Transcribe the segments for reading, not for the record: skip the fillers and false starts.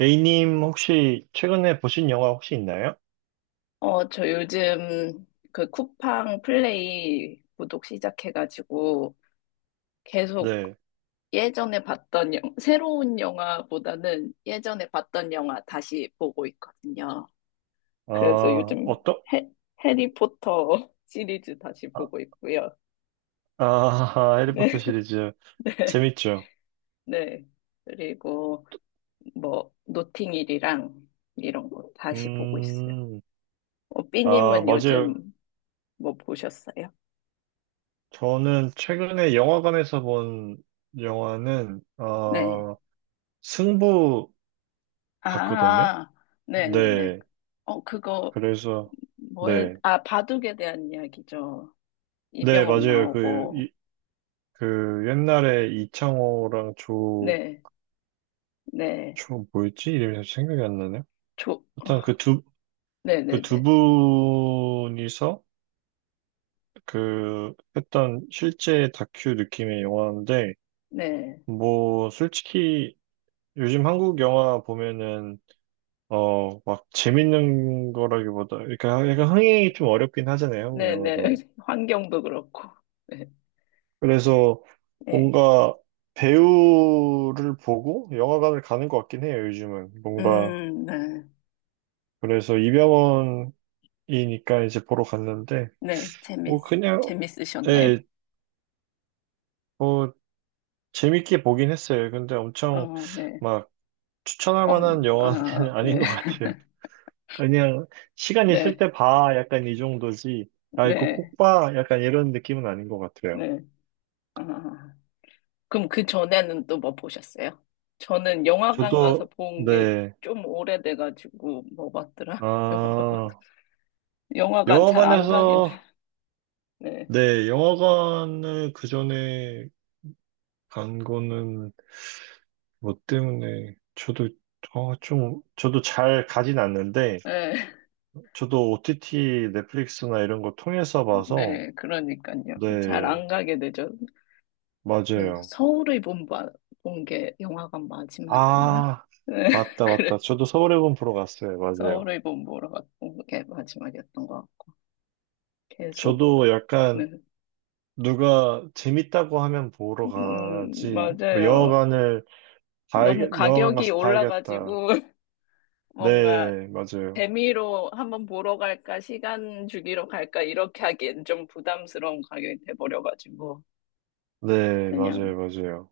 A님 혹시 최근에 보신 영화 혹시 있나요? 저 요즘 그 쿠팡 플레이 구독 시작해가지고 계속 네. 예전에 봤던 새로운 영화보다는 예전에 봤던 영화 다시 보고 있거든요. 아, 그래서 요즘 어떠? 해, 해리포터 시리즈 다시 아, 보고 있고요. 아, 해리포터 네, 시리즈 네, 재밌죠? 네. 그리고 뭐 노팅힐이랑 이런 거 다시 보고 있어요. 음, 아, 삐님은 맞아요. 요즘 뭐 보셨어요? 저는 최근에 영화관에서 본 영화는 네. 승부 봤거든요. 아, 네네네. 네. 어, 그거, 그래서 네. 바둑에 대한 이야기죠. 네, 이병헌 맞아요. 그, 나오고, 이, 그 옛날에 이창호랑 조, 네, 네, 조 뭐였지? 이름이 잘 생각이 안 나네요. 조, 어, 일단 그 두, 그 두 네네네, 분이서 그 했던 실제 다큐 느낌의 영화인데 네, 뭐 솔직히 요즘 한국 영화 보면은 막 재밌는 거라기보다 그러니까 약간 흥행이 좀 어렵긴 하잖아요. 한국 네네. 영화가. 환경도 그렇고, 네, 그래서 네. 뭔가 배우를 보고 영화관을 가는 것 같긴 해요. 요즘은 뭔가 네, 그래서 이병헌이니까 이제 보러 갔는데 네, 뭐 그냥 재밌으셨나요? 예뭐 재밌게 보긴 했어요. 근데 엄청 어, 네, 막 추천할 만한 영화는 아, 네, 아닌 것 같아요. 그냥 시간 있을 네, 때 봐. 약간 이 정도지. 아, 이거 네, 꼭 봐. 약간 이런 느낌은 아닌 것 같아요. 네, 아. 그럼 그 전에는 또 뭐 보셨어요? 저는 영화관 가서 저도, 본 게 네. 좀 오래돼가지고 뭐 봤더라? 영화관 아, 영화관 잘 안 가게 돼. 영화관에서, 네, 네. 영화관을 그전에 간 거는 뭐 때문에 저도 좀, 저도 잘 가진 않는데, 네, 저도 OTT, 넷플릭스나 이런 거 통해서 봐서, 네, 그러니까요. 잘 네, 안 가게 되죠. 그래서 맞아요. 서울의 본본게 영화관 마지막이었나? 아, 네, 맞다, 맞다. 그래. 저도 서울의 봄 보러 갔어요. 맞아요. 서울의 본 보러 갔던 게 마지막이었던 것 같고 계속. 저도 네, 약간 누가 재밌다고 하면 보러 가지, 뭐 맞아요. 영화관을 봐야, 너무 영화관 가격이 가서 봐야겠다. 올라가지고 뭔가 네, 맞아요. 재미로 한번 보러 갈까, 시간 주기로 갈까, 이렇게 하기엔 좀 부담스러운 가격이 돼버려가지고, 네, 맞아요, 그냥, 맞아요.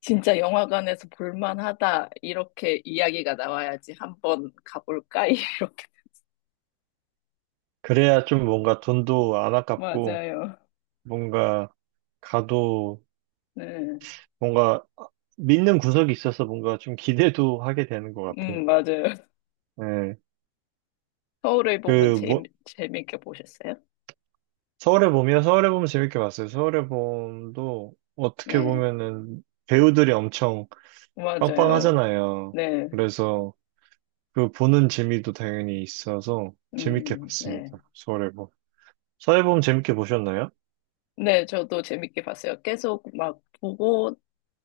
진짜 영화관에서 볼만하다, 이렇게 이야기가 나와야지 한번 가볼까? 이렇게. 그래야 좀 뭔가 돈도 안 아깝고, 맞아요. 뭔가 가도 네. 뭔가 믿는 구석이 있어서 뭔가 좀 기대도 하게 되는 것 같아요. 맞아요. 네. 서울을 보면 그, 뭐, 재밌게 보셨어요? 서울의 봄이요? 서울의 봄 재밌게 봤어요. 서울의 봄도 어떻게 네. 보면은 배우들이 엄청 맞아요. 빵빵하잖아요. 네. 그래서 그 보는 재미도 당연히 있어서 재밌게 네. 봤습니다. 서울의 봄. 서울의 봄 재밌게 보셨나요? 네, 저도 재밌게 봤어요. 계속 막 보고,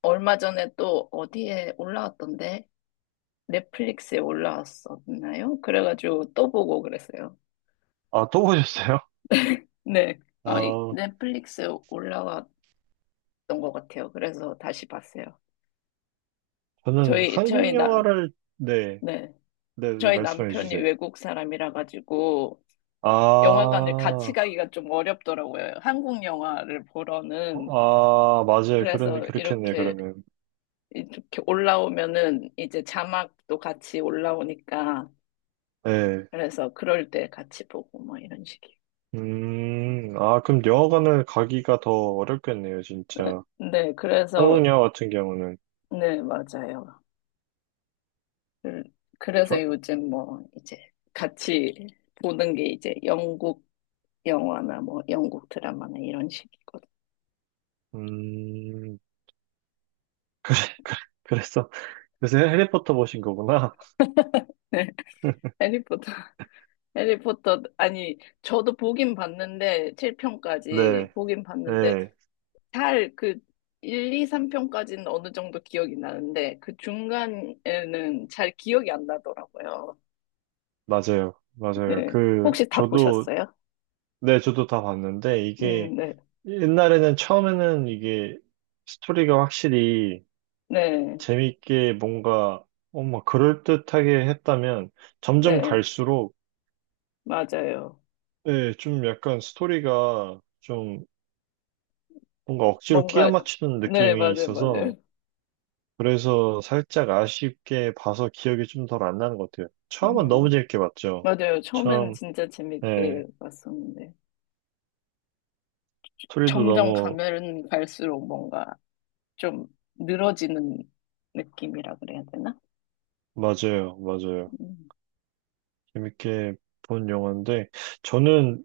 얼마 전에 또 어디에 올라왔던데? 넷플릭스에 올라왔었나요? 그래가지고 또 보고 그랬어요. 아, 또 보셨어요? 네. 아, 아, 넷플릭스에 올라왔던 것 같아요. 그래서 다시 봤어요. 저는 저희, 저희 한국 나, 영화를, 네, 네. 네, 네, 저희 말씀해 남편이 주세요. 외국 사람이라 가지고 아, 영화관을 같이 가기가 좀 어렵더라고요. 한국 영화를 보러는. 아, 맞아요. 그런, 그래서 그렇겠네요, 그러면. 이렇게 올라오면은 이제 자막도 같이 올라오니까. 네. 그래서 그럴 때 같이 보고 뭐 이런 식이에요. 아, 그럼 영화관을 가기가 더 어렵겠네요, 네, 진짜. 네, 그래서 성우녀 같은 경우는 네, 맞아요. 그- 그래서 저, 요즘 뭐 이제 같이 보는 게 이제 영국 영화나 뭐 영국 드라마나 이런 식이거든요. 음 그래 그래 그랬어 그래서 해리포터 보신 거구나. 해리포터, 해리포터, 아니, 저도 보긴 봤는데, 7편까지 네. 보긴 봤는데, 네 잘 그 1, 2, 3편까지는 어느 정도 기억이 나는데, 그 중간에는 잘 기억이 안 나더라고요. 맞아요 맞아요 네. 그 혹시 다 저도 보셨어요? 네 저도 다 봤는데 이게 네. 옛날에는 처음에는 이게 스토리가 확실히 네. 재밌게 뭔가 어머 그럴듯하게 했다면 점점 네. 갈수록 맞아요. 네, 좀 약간 스토리가 좀 뭔가 억지로 끼워 뭔가, 맞추는 네, 느낌이 맞아요, 맞아요. 있어서 그래서 살짝 아쉽게 봐서 기억이 좀 덜 안 나는 것 같아요. 처음은 너무 음, 재밌게 봤죠. 맞아요. 처음엔 처음, 진짜 예, 재밌게 봤었는데, 소리도 점점 너무, 가면 갈수록 뭔가 좀 늘어지는 느낌이라 그래야 되나? 맞아요, 맞아요. 음, 재밌게 본 영화인데, 저는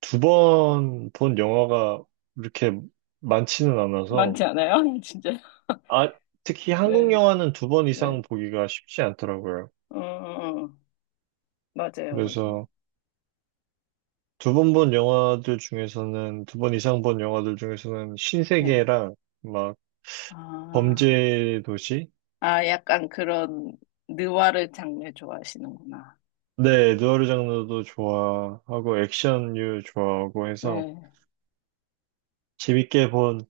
두 번 본 영화가 이렇게 많지는 않아서, 많지 않아요? 진짜. 아, 특히 한국 네, 영화는 두 번 이상 네. 보기가 쉽지 않더라고요. 어, 어, 어. 맞아요, 맞아요. 그래서 두 번 본 영화들 중에서는, 두 번 이상 본 영화들 중에서는 네. 신세계랑 막 아, 범죄 도시, 아, 약간 그런 느와르 장르 좋아하시는구나. 네, 누아르 장르도 좋아하고 액션류 좋아하고 해서 네, 재밌게 본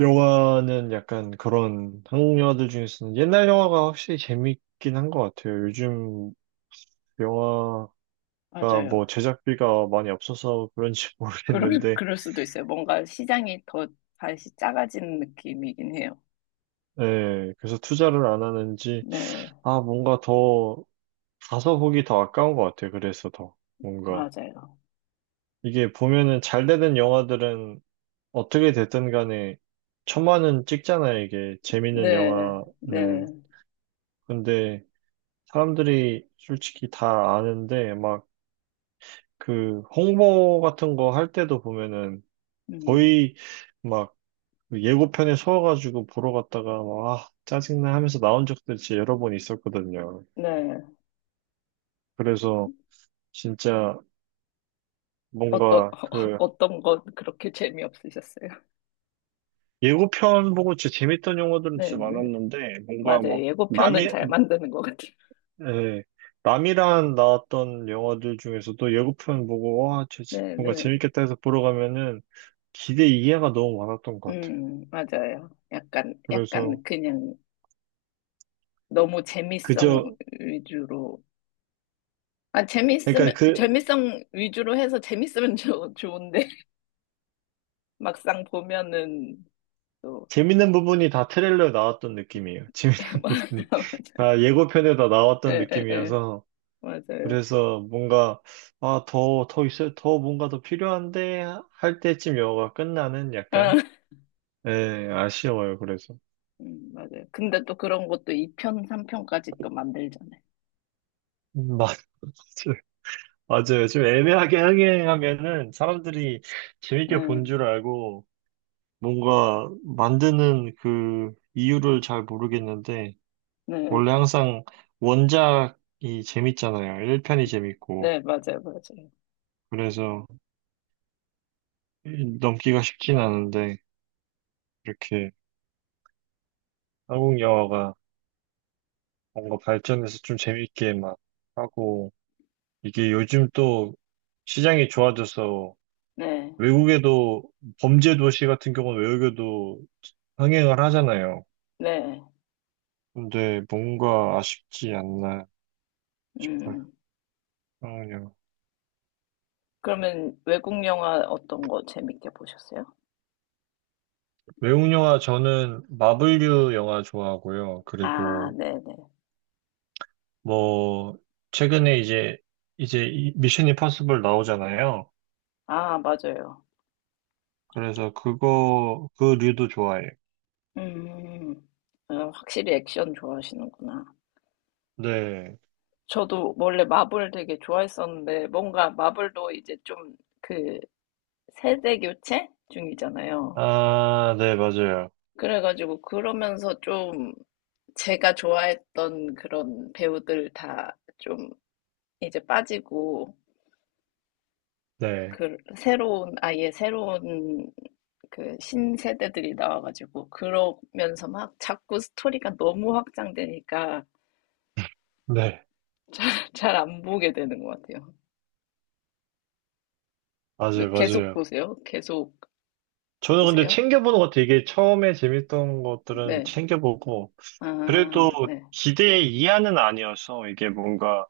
영화는 약간 그런 한국 영화들 중에서는 옛날 영화가 확실히 재밌긴 한 것 같아요. 요즘 영화가 맞아요. 뭐 제작비가 많이 없어서 그런지 모르겠는데, 그럴 수도 있어요. 뭔가 시장이 더 다시 작아지는 느낌이긴 해요. 네, 그래서 투자를 안 하는지, 네, 아, 뭔가 더 가서 보기 더 아까운 것 같아요. 그래서 더 뭔가 맞아요. 이게 보면은 잘 되는 영화들은 어떻게 됐든 간에 천만은 찍잖아요, 이게. 재밌는 네, 영화는. 네, 근데 사람들이 솔직히 다 아는데 막 그 홍보 같은 거 할 때도 보면은 음, 거의 막그 예고편에 서아가지고 보러 갔다가 막 아, 짜증나 하면서 나온 적도 진짜 여러 번 있었거든요. 네. 그래서 진짜 어떤, 뭔가 그 어떤 건 그렇게 재미없으셨어요? 예고편 보고 진짜 재밌던 영화들은 네, 진짜 네. 많았는데 뭔가 막 맞아요. 예고편은 남이 잘 만드는 것 같아요. 예, 남이란 나왔던 영화들 중에서도 예고편 보고, 와, 쟤 네, 뭔가 네. 재밌겠다 해서 보러 가면은 기대 이해가 너무 많았던 것 같아요. 맞아요. 그래서 약간 그냥 너무 재미성 그저, 위주로. 아, 그러니까 재밌으면, 그 재미성 위주로 해서 재밌으면 좋은데, 막상 보면은 또, 재밌는 부분이 다 트레일러에 나왔던 느낌이에요. 재밌는 부분이. 맞아요. 다 예고편에 다 나왔던 예, 예, 예. 느낌이어서. 맞아요. 그래서 뭔가, 아, 더, 더 있어요. 더 뭔가 더 필요한데 할 때쯤 영화가 끝나는 아, 약간, 예, 아쉬워요. 그래서. 맞아요. 근데 또 그런 것도 2편, 3편까지 또 만들잖아요. 맞 맞아요. 좀 애매하게 흥행하면은 사람들이 재밌게 본 음, 줄 알고 뭔가 만드는 그 이유를 잘 모르겠는데 네, 원래 항상 원작이 재밌잖아요. 1편이 재밌고 네, 맞아요, 맞아요. 그래서 넘기가 쉽진 않은데 이렇게 한국 영화가 뭔가 발전해서 좀 재밌게 막 하고 이게 요즘 또 시장이 좋아져서 네, 외국에도 범죄 도시 같은 경우는 외국에도 흥행을 하잖아요. 네, 근데 뭔가 아쉽지 않나 싶어요. 음. 상황요 그러면 외국 영화 어떤 거 재밌게 보셨어요? 외국 영화 저는 마블류 영화 좋아하고요. 아, 그리고 네네. 뭐 최근에 이제 이제 이 미션 임파서블 나오잖아요. 아, 맞아요. 그래서 그거 그 류도 좋아해요. 음, 확실히 액션 좋아하시는구나. 네. 저도 원래 마블 되게 좋아했었는데, 뭔가 마블도 이제 좀 그 세대 교체 중이잖아요. 아, 네, 맞아요. 그래가지고 그러면서 좀 제가 좋아했던 그런 배우들 다 좀 이제 빠지고 네. 그 새로운 아예 새로운 그 신세대들이 나와가지고 그러면서 막 자꾸 스토리가 너무 확장되니까 네. 잘 안 보게 되는 것 같아요. 맞아요, 그 계속 맞아요. 보세요. 계속 저는 근데 보세요. 챙겨보는 것 같아요. 이게 처음에 재밌던 것들은 네. 챙겨보고, 아, 그래도 네. 기대 이하는 아니어서 이게 뭔가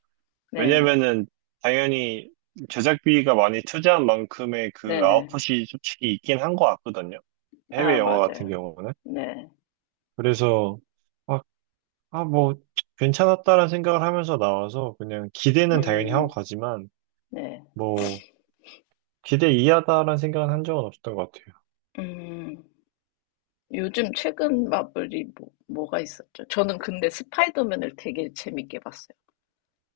네. 왜냐면은 당연히 제작비가 많이 투자한 만큼의 그 네. 아웃풋이 솔직히 있긴 한 것 같거든요. 해외 아, 영화 같은 맞아요. 경우는. 네. 그래서 막, 아, 뭐, 괜찮았다라는 생각을 하면서 나와서 그냥 기대는 당연히 하고 음, 가지만 네. 뭐, 기대 이하다라는 생각은 한 적은 없었던 것 같아요. 음. 요즘 최근 마블이 뭐가 있었죠? 저는 근데 스파이더맨을 되게 재밌게 봤어요.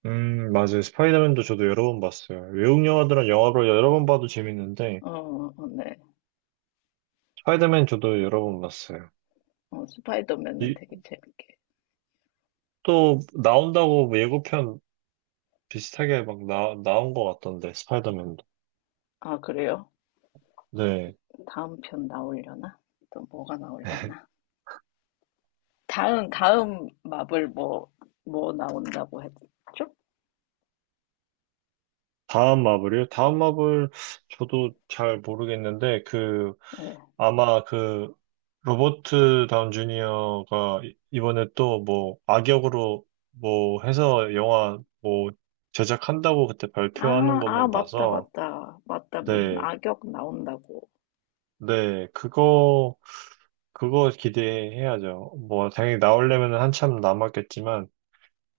맞아요. 스파이더맨도 저도 여러 번 봤어요. 외국 영화들은 영화로 여러 번 봐도 재밌는데, 어, 어, 네. 스파이더맨 저도 여러 번 봤어요. 스파이더맨은 이, 되게 재밌게. 또 나온다고 뭐 예고편 비슷하게 막 나온 것 같던데, 스파이더맨도. 아, 그래요? 네. 다음 편 나오려나? 또 뭐가 나오려나? 다음 마블 뭐 나온다고 했죠? 다음 마블이요? 다음 마블, 저도 잘 모르겠는데, 그, 네. 아마 그, 로버트 다운 주니어가 이번에 또 뭐, 악역으로 뭐 해서 영화 뭐, 제작한다고 그때 아, 발표하는 아, 것만 맞다, 봐서, 맞다. 맞다. 무슨 네. 악역 나온다고. 네. 그거, 그거 기대해야죠. 뭐, 당연히 나오려면 한참 남았겠지만,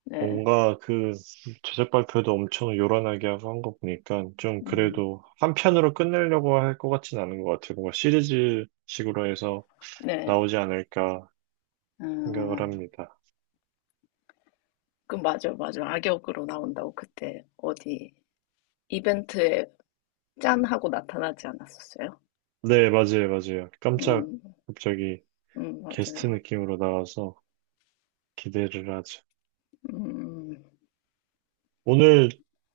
네. 뭔가 그 제작 발표도 엄청 요란하게 하고 한 거 보니까 좀 음, 그래도 한 편으로 끝내려고 할 것 같진 않은 것 같아요. 뭔가 시리즈식으로 해서 네. 나오지 않을까 생각을 음, 합니다. 그, 맞아, 맞아. 악역으로 나온다고 그때 어디 이벤트에 짠 하고 나타나지 않았었어요. 네, 맞아요, 맞아요. 깜짝 음, 갑자기 게스트 맞아요. 느낌으로 나와서 기대를 하죠. 음, 오늘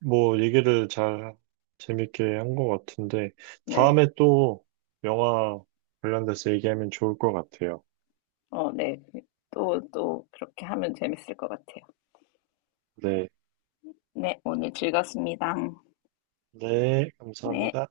뭐 얘기를 잘 재밌게 한 것 같은데 네. 다음에 또 영화 관련돼서 얘기하면 좋을 것 같아요. 어, 네. 또, 또, 그렇게 하면 재밌을 것 같아요. 네, 네, 오늘 즐거웠습니다. 네, 네. 감사합니다.